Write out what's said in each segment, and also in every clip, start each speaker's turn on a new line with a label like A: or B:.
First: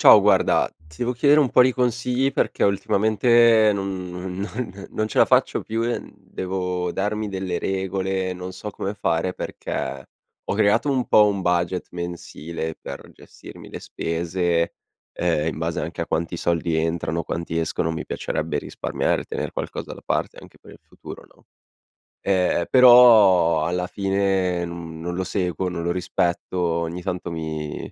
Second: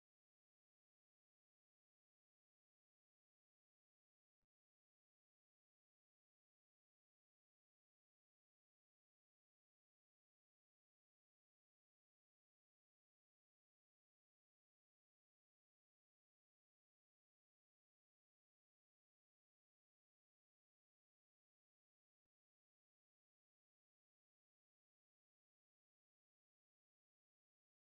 A: Ciao, guarda ti devo chiedere un po' di consigli perché ultimamente non non non non ce la faccio più e devo darmi delle regole, non so come fare perché ho creato un po' un budget mensile per gestirmi le spese, ehm, in base anche a quanti soldi entrano, quanti escono, mi piacerebbe risparmiare, tener qualcosa da parte anche per il futuro, no? Eh, però alla fine non non lo seguo, non lo rispetto, ogni tanto mi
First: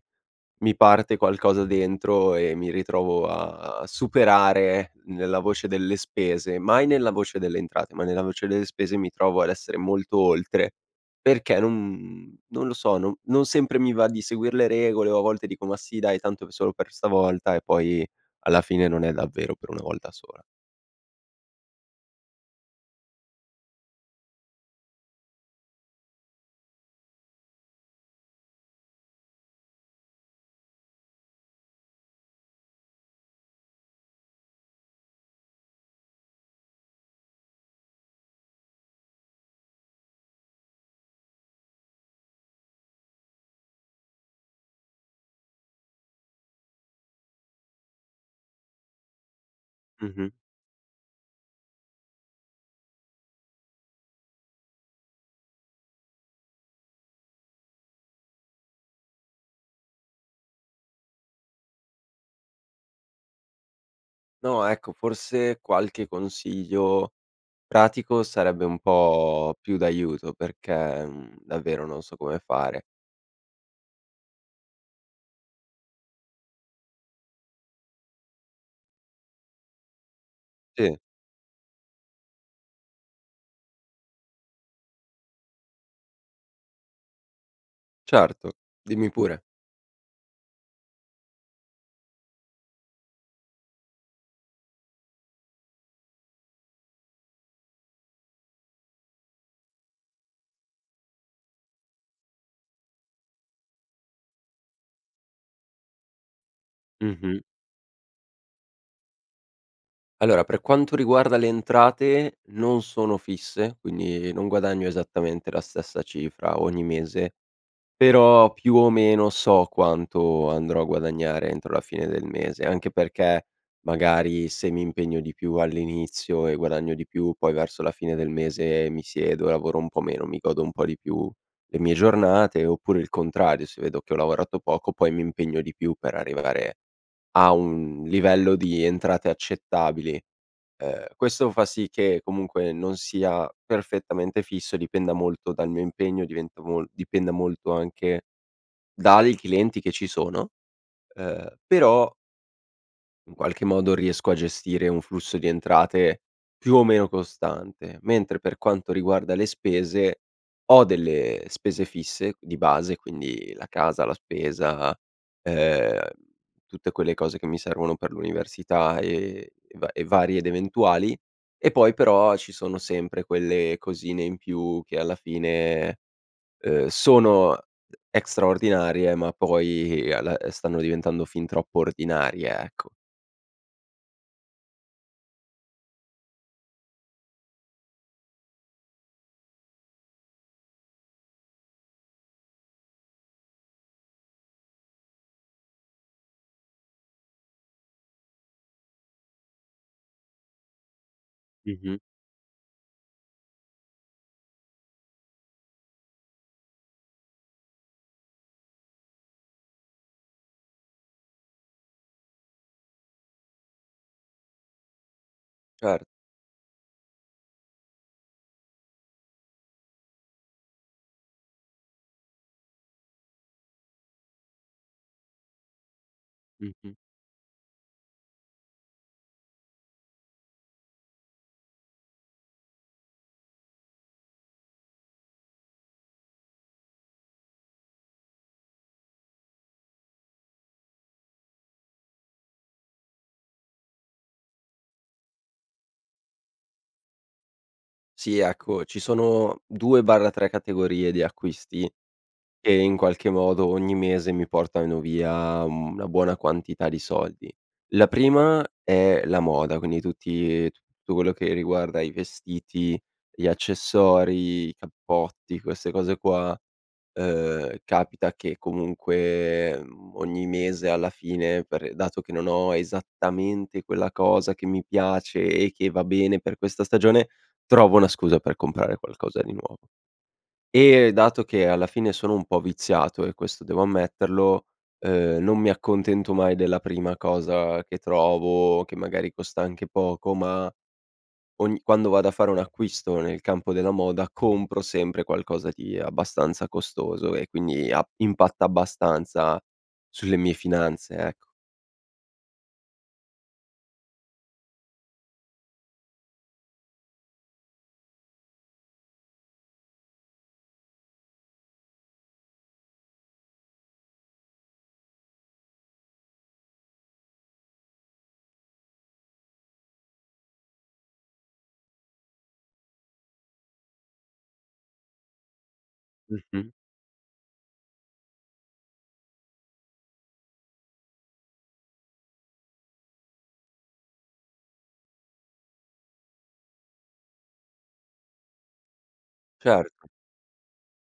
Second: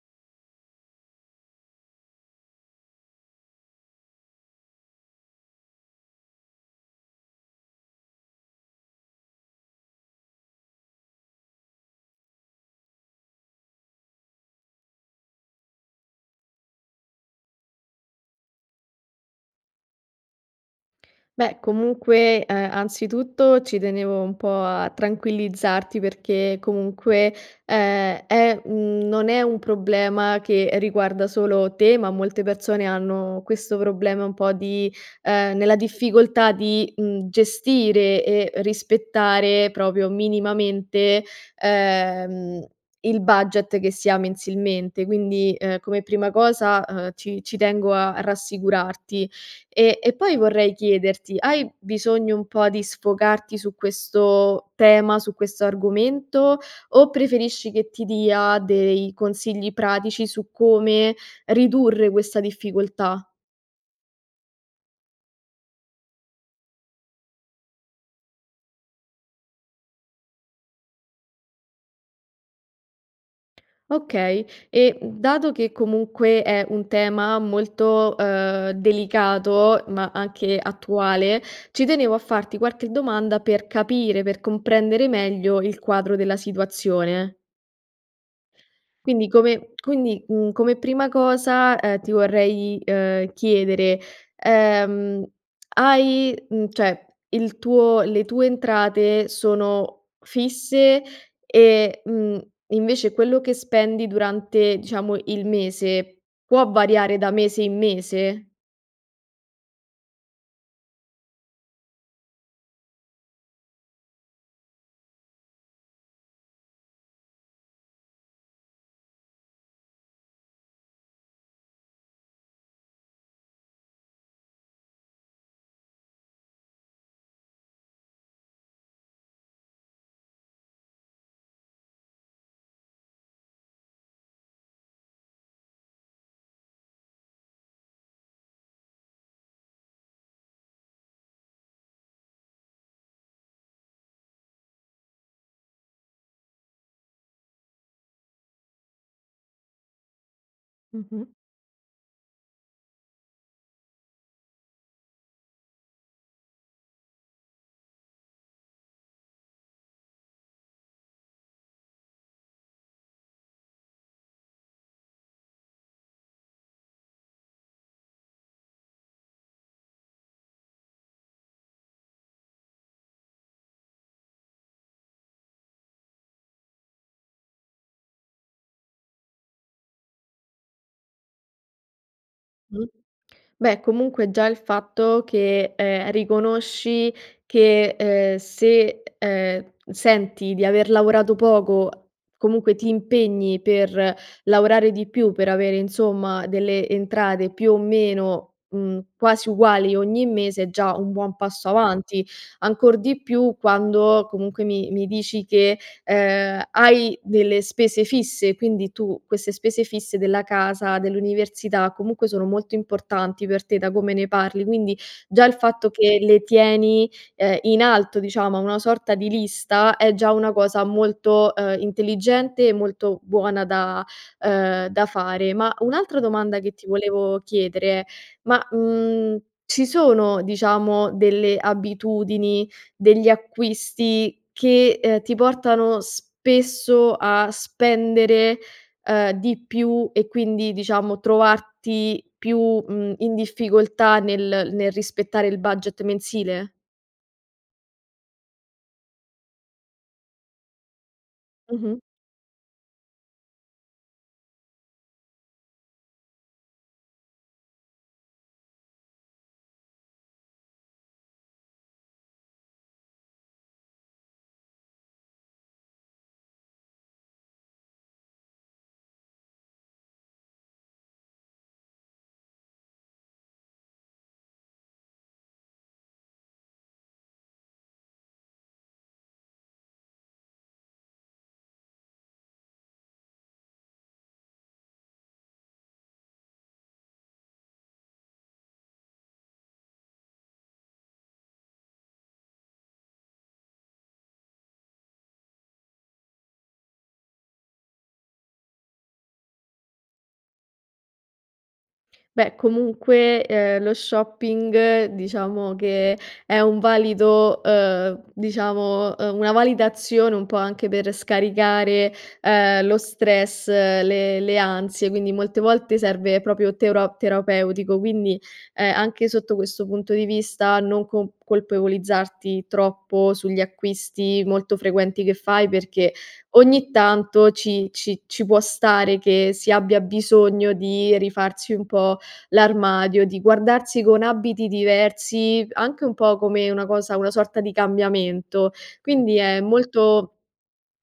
A: mi parte qualcosa dentro e mi ritrovo a superare nella voce delle spese, mai nella voce delle entrate, ma nella voce delle spese mi trovo ad essere molto oltre perché non non lo so, non non sempre mi va di seguir le regole. O a volte dico: "Ma sì, dai, tanto solo per stavolta", E poi alla fine non è davvero per una volta sola.
B: Beh comunque, ehm, anzitutto ci tenevo un po' a tranquillizzarti perché comunque, ehm, è mhmm, non è un problema che riguarda solo te ma molte persone hanno questo problema un po' di nella difficoltà di, mhmm, gestire e rispettare proprio minimamente, ehm, il budget che si ha mensilmente. Quindi, ehm, come prima cosa, ehm, ci ci tengo a rassicurarti e e
A: Mh-mh.
B: poi vorrei chiederti: hai bisogno un po' di sfogarti su questo tema, su questo argomento, o preferisci che ti dia dei consigli pratici su come ridurre questa difficoltà?
A: No ecco, forse qualche consiglio pratico sarebbe un po' più d'aiuto perché, mhmm, davvero non so come fare.
B: Okay e, mhmm, dato che comunque è un tema molto, ehm, delicato ma anche
A: Sì.
B: attuale, ci tenevo a farti qualche domanda per capire, per comprendere meglio il quadro della situazione.
A: Certo, dimmi
B: Quindi
A: pure.
B: come quindi, mhmm, come prima cosa, ehm, ti vorrei, ehm, chiedere, ehm: hai mhmm, cioè, il tuo le tue entrate sono fisse e, mhmm, invece quello che spendi durante diciamo il mese può variare da
A: Mh-mh.
B: mese in mese?
A: Allora per quanto riguarda le entrate non sono fisse, quindi non guadagno esattamente la stessa cifra ogni mese però, più o meno so quanto andrò a guadagnare entro la fine del mese. Anche perché magari se mi impegno di più all'inizio e guadagno di più, poi verso la fine del mese mi siedo e lavoro un po' meno, mi godo un po' di più le mie giornate oppure il contrario, se vedo che ho lavorato poco, poi mi impegno di più per arrivare a un livello di entrate accettabili. Ehm, questo fa sì che comunque non sia perfettamente fisso, dipenda molto dal mio impegno, diventa mol dipenda molto anche dai clienti che ci sono.
B: Mh-mh.
A: Ehm, però in qualche modo riesco a gestire un flusso di entrate più o meno costante, mentre per quanto riguarda le spese ho delle spese fisse di base, quindi la casa, la spesa, ehm, tutte quelle cose che mi servono per l'università e e va e varie ed eventuali. E poi però ci sono sempre quelle cosine in più che alla fine, uhm, sono extra ordinarie ma poi alla stanno diventando fin troppo ordinarie,
B: Mh.
A: ecco.
B: Beh comunque già il fatto che, ehm, riconosci che, ehm, se, ehm, senti di aver lavorato poco comunque ti impegni per lavorare di più per avere insomma delle entrate più o meno, mhmm, quasi uguali ogni mese è già un buon passo
A: Mh-mh.
B: avanti. Ancor di più quando comunque mi mi dici che, ehm, hai delle spese fisse; quindi tu queste spese fisse della casa, dell'università, comunque sono molto importanti per te da come ne parli, quindi già il fatto
A: Cer
B: che le tieni, ehm, in alto diciamo, a una sorta di lista, è già una cosa molto, ehm, intelligente e molto buona da, ehm, da fare. Ma, un'altra domanda che ti
A: Mh-mh.
B: volevo chiedere: ma, mhmm, ci sono diciamo delle abitudini degli acquisti che, ehm, ti portano spesso a spendere, ehm, di più e quindi diciamo trovarti più, mhmm, in difficoltà nel nel rispettare il budget mensile?
A: Sì ecco, ci sono 2/3 categorie di acquisti
B: Mh-mh.
A: che in qualche modo ogni mese mi portano via una buona quantità di soldi. La prima è la moda, quindi tutti tutto quello che riguarda i vestiti, gli accessori, i cappotti, queste cose qua, ehm, capita che comunque, mhmm, ogni mese alla fine per dato che non ho esattamente quella cosa che mi piace e che va bene per questa stagione, trovo una scusa per comprare qualcosa di nuovo. E dato che alla fine sono un po' viziato e questo devo ammetterlo, ehm, non mi accontento mai della prima cosa che trovo che magari costa anche poco ma ogni quando vado a fare un acquisto nel campo della moda compro sempre qualcosa di abbastanza costoso. E quindi a impatta abbastanza sulle mie finanze, ecco.
B: Beh comunque, ehm, lo shopping diciamo che è un valido, ehm, diciamo, ehm, una valida azione un po' anche per scaricare, ehm, lo stress, le le ansie, quindi molte volte serve proprio teuro terapeutico, quindi, ehm, anche sotto questo punto di vista non con colpevolizzarti troppo sugli acquisti molto frequenti che fai perché
A: Mh-mh.
B: ogni tanto ci ci ci può stare che si abbia bisogno di rifarsi un po' l'armadio, di guardarsi con abiti diversi, anche un po' come una cosa una sorta di cambiamento. Quindi è
A: Certo.
B: molto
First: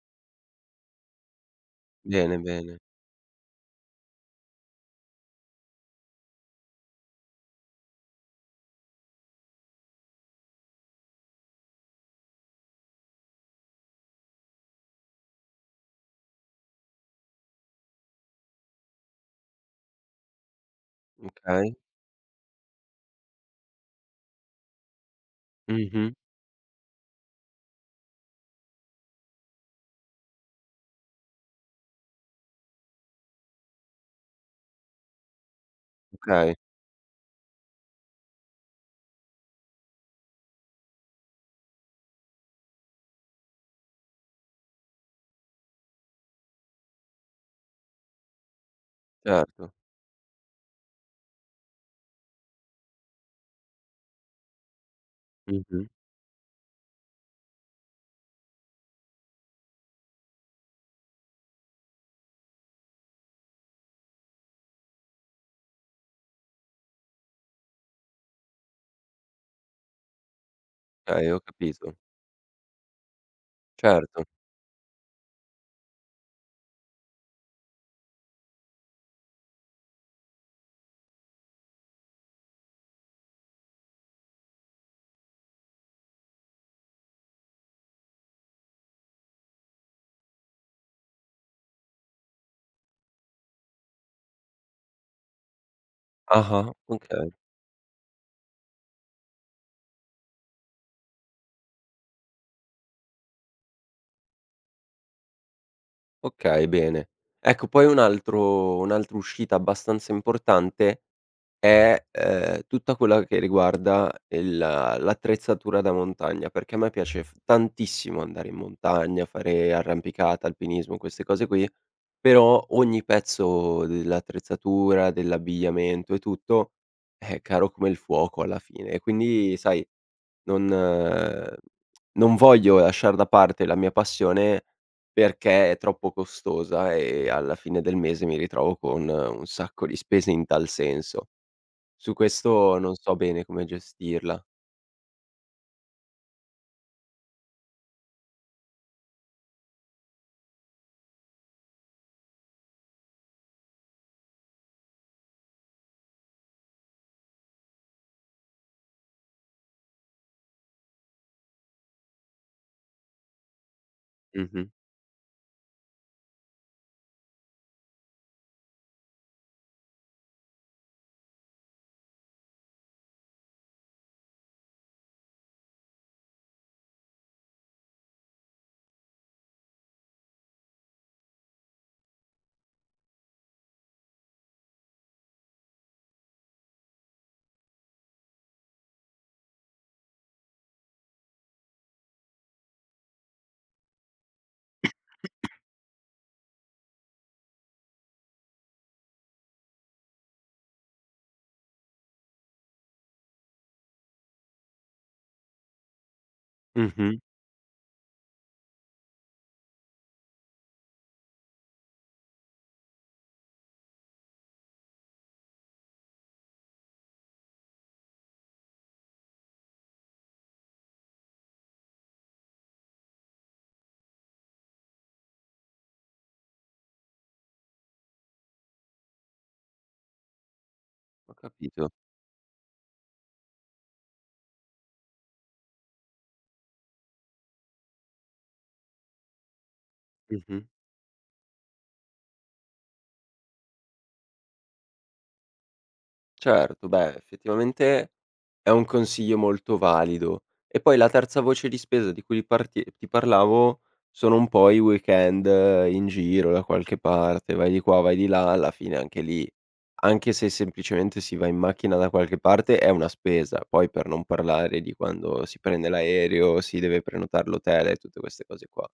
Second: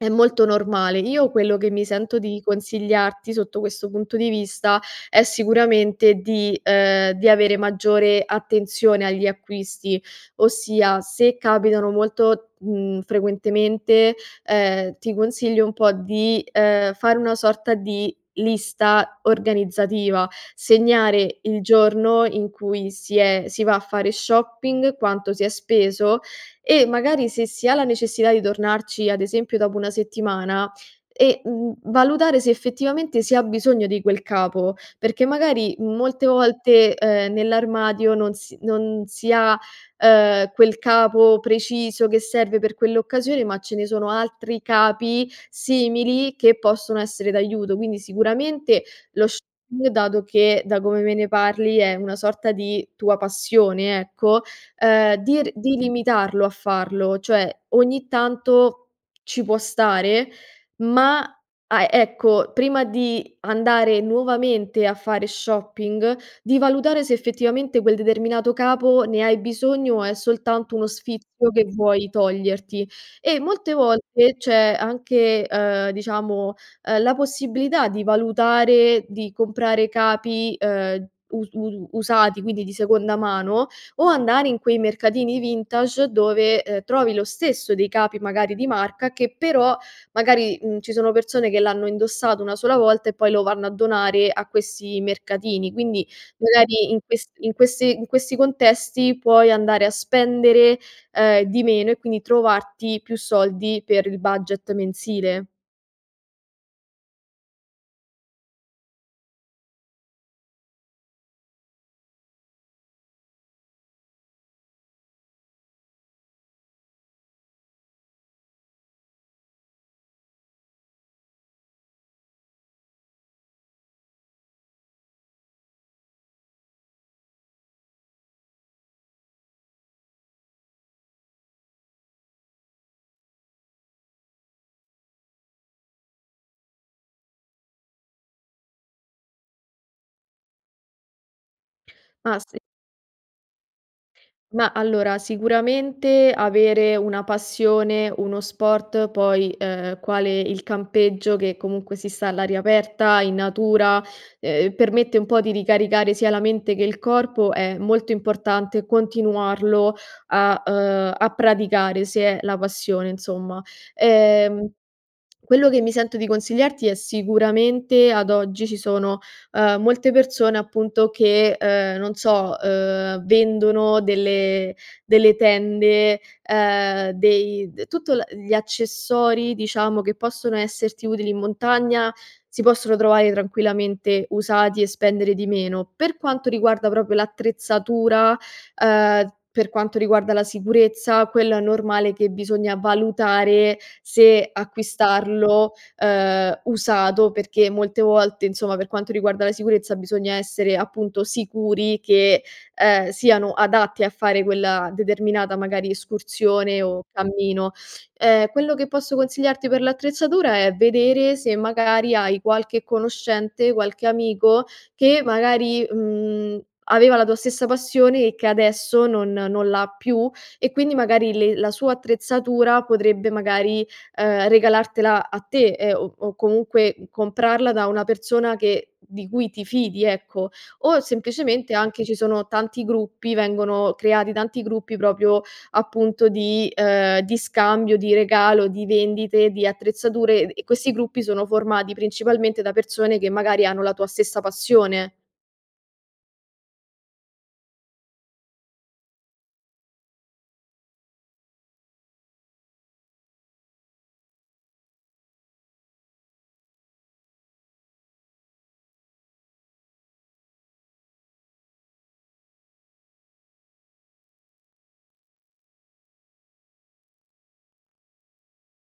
B: è molto normale. Io quello che mi sento
A: Bene,
B: di
A: bene.
B: consigliarti sotto questo punto di vista è sicuramente di, ehm, di avere maggiore attenzione agli acquisti, ossia se capitano molto, mhmm, frequentemente, ehm, ti consiglio un po' di, ehm, fare una sorta di lista organizzativa: segnare il
A: Okay.
B: giorno in cui si è si va a fare shopping, quanto si è
A: Mh-mh.
B: speso e magari se si ha la necessità di tornarci, ad esempio dopo 1 settimana e, mhmm, valutare se effettivamente si ha bisogno di quel capo. Perché magari molte
A: Okay.
B: volte, ehm, nell'armadio non si non si ha, ehm, quel capo preciso che serve per quell'occasione ma ce ne sono altri capi simili che possono essere d'aiuto. Quindi sicuramente lo
A: Certo.
B: shopping dato che, da come me ne parli, è una sorta di tua passione, ecco, ehm, di r di
A: Mh-mh.
B: limitarlo a farlo; cioè ogni tanto ci può stare ma ah ecco, prima di andare nuovamente a fare shopping di valutare se effettivamente quel determinato capo ne hai bisogno o è soltanto uno
A: Okay, ho
B: sfizio che
A: capito.
B: vuoi toglierti. E molte
A: Certo.
B: volte c'è anche, ehm, diciamo, ehm, la possibilità di valutare, di comprare capi, ehm, us usu usati, quindi di seconda mano o andare in quei mercatini vintage dove, ehm, trovi lo stesso dei capi magari di marca che però magari, mhmm, ci sono persone che l'hanno indossato 1 sola volta e poi lo vanno a donare a questi mercatini. Quindi
A: Ah-ah,
B: magari in questi
A: okay.
B: in questi in questi contesti puoi andare a spendere, ehm, di meno e quindi trovarti più soldi per il budget mensile.
A: Okay, bene. Ecco poi un altro un'altra uscita abbastanza importante è, ehm, tutto quello che riguarda il l'attrezzatura da montagna perché a me piace f tantissimo andare in montagna, fare arrampicata, alpinismo, queste cose qui, però ogni pezzo dell'attrezzatura, dell'abbigliamento e tutto è caro come il fuoco alla fine e quindi sai non non voglio lasciar da parte la mia passione perché è troppo costosa e alla fine del mese mi ritrovo con un sacco di spese in tal senso. Su
B: Ah sì.
A: questo non so bene come gestirla.
B: Ma allora sicuramente avere una passione, uno sport poi, ehm, quale il campeggio, che comunque si sta all'aria aperta, in natura, ehm, permette un po' di ricaricare sia la mente che il corpo, è molto importante continuarlo a, ehm, a praticare, se è la passione insomma. Ehm,
A: Mh-mh.
B: quello che mi sento di consigliarti è sicuramente, ad oggi, ci sono, ehm, molte persone appunto che, ehm, non so, ehm, vendono delle delle tende, ehm, dei d tutto la gli accessori diciamo che possono esserti utili in montagna si possono trovare tranquillamente usati e spendere di meno. Per quanto riguarda proprio l'attrezzatura, ehm, per quanto riguarda la sicurezza, quello è normale che bisogna valutare se acquistarlo, ehm, usato perché molte volte, insomma per quanto riguarda la sicurezza bisogna essere appunto sicuri che, ehm, siano adatti a fare quella determinata magari escursione o
A: Mh-mh.
B: cammino. Ehm, quello che posso consigliarti per l'attrezzatura è vedere se magari hai qualche conoscente, qualche amico che magari, mhmm, aveva la tua stessa passione e che adesso non non l'ha più e quindi magari le la sua attrezzatura potrebbe magari, ehm, regalartela a te e o comunque comprarla da una persona che di cui ti fidi, ecco. O
A: Ho
B: semplicemente
A: capito.
B: anche ci sono tanti gruppi, vengono creati tanti gruppi proprio appunto di, ehm, di scambio, di regalo, di vendite di attrezzature
A: Mh-mh.
B: e questi gruppi sono formati principalmente da persone che magari hanno la tua stessa passione.
A: Certo, beh effettivamente è un consiglio molto valido. E poi la terza voce di spesa di cui parti ti parlavo sono un po' i weekend in giro da qualche parte. Vai di qua, vai di là, alla fine anche lì, anche se semplicemente si va in macchina da qualche parte, è una spesa. Poi per non parlare di quando si prende l'aereo, si deve prenotare l'hotel e tutte queste cose qua.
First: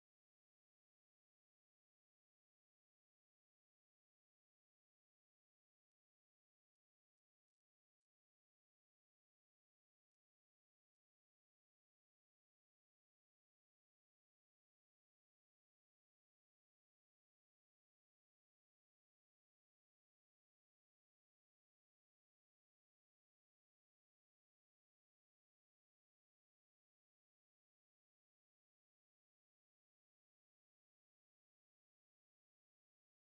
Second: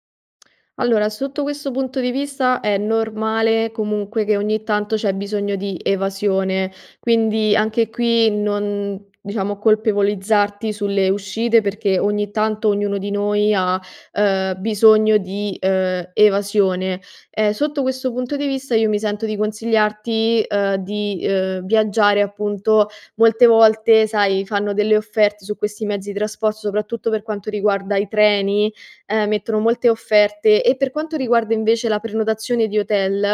B: Allora, sotto questo punto di vista è normale comunque che ogni tanto c'è bisogno di evasione, quindi anche qui non diciamo colpevolizzarti sulle uscite perché ogni tanto ognuno di noi ha, ehm, bisogno di, ehm, evasione. Ehm, sotto questo punto di vista io mi sento di consigliarti, ehm, di viaggiare. Appunto, molte volte sai, fanno delle offerte su questi mezzi di traspor soprattutto per quanto riguarda i treni, ehm, mettono molte offerte. E per quanto riguarda invece la prenotazione di hotel,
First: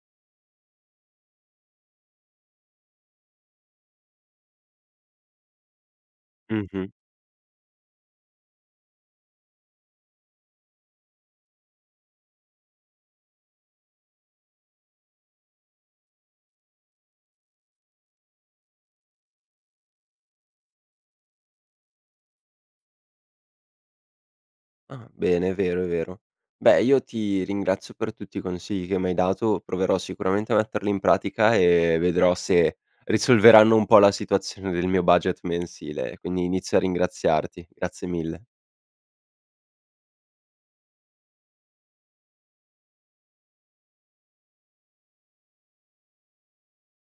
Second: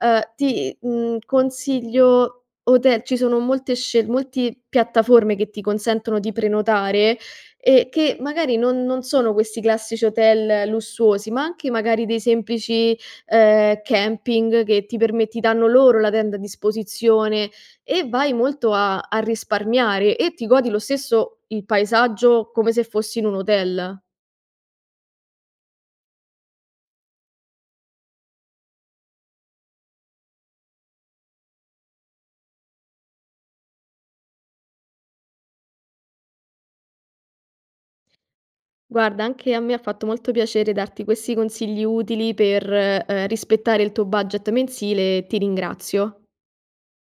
B: ehm, ti, mhmm, consiglio hotel, ci sono molte scelt multi piattaforme che ti consentono di
A: Mh-mh.
B: prenotare e che magari non non sono questi classici hotel lussuosi ma anche magari dei semplici, ehm, camping che ti perme ti danno loro la tenda a disposizione e vai molto a a risparmiare e ti godi lo stesso il paesaggio come se fossi in un hotel.
A: Ah bene, è vero, è vero. Beh io ti ringrazio per tutti i consigli che m'hai dato. Proverò sicuramente a metterli in pratica e vedrò se risolveranno un po' la situazione del mio budget mensile. Quindi inizio a ringraziarti. Grazie mille.
B: Guarda anche a me ha fatto molto piacere darti questi consigli utili per, ehm, rispettare il tuo budget mensile, ti ringrazio.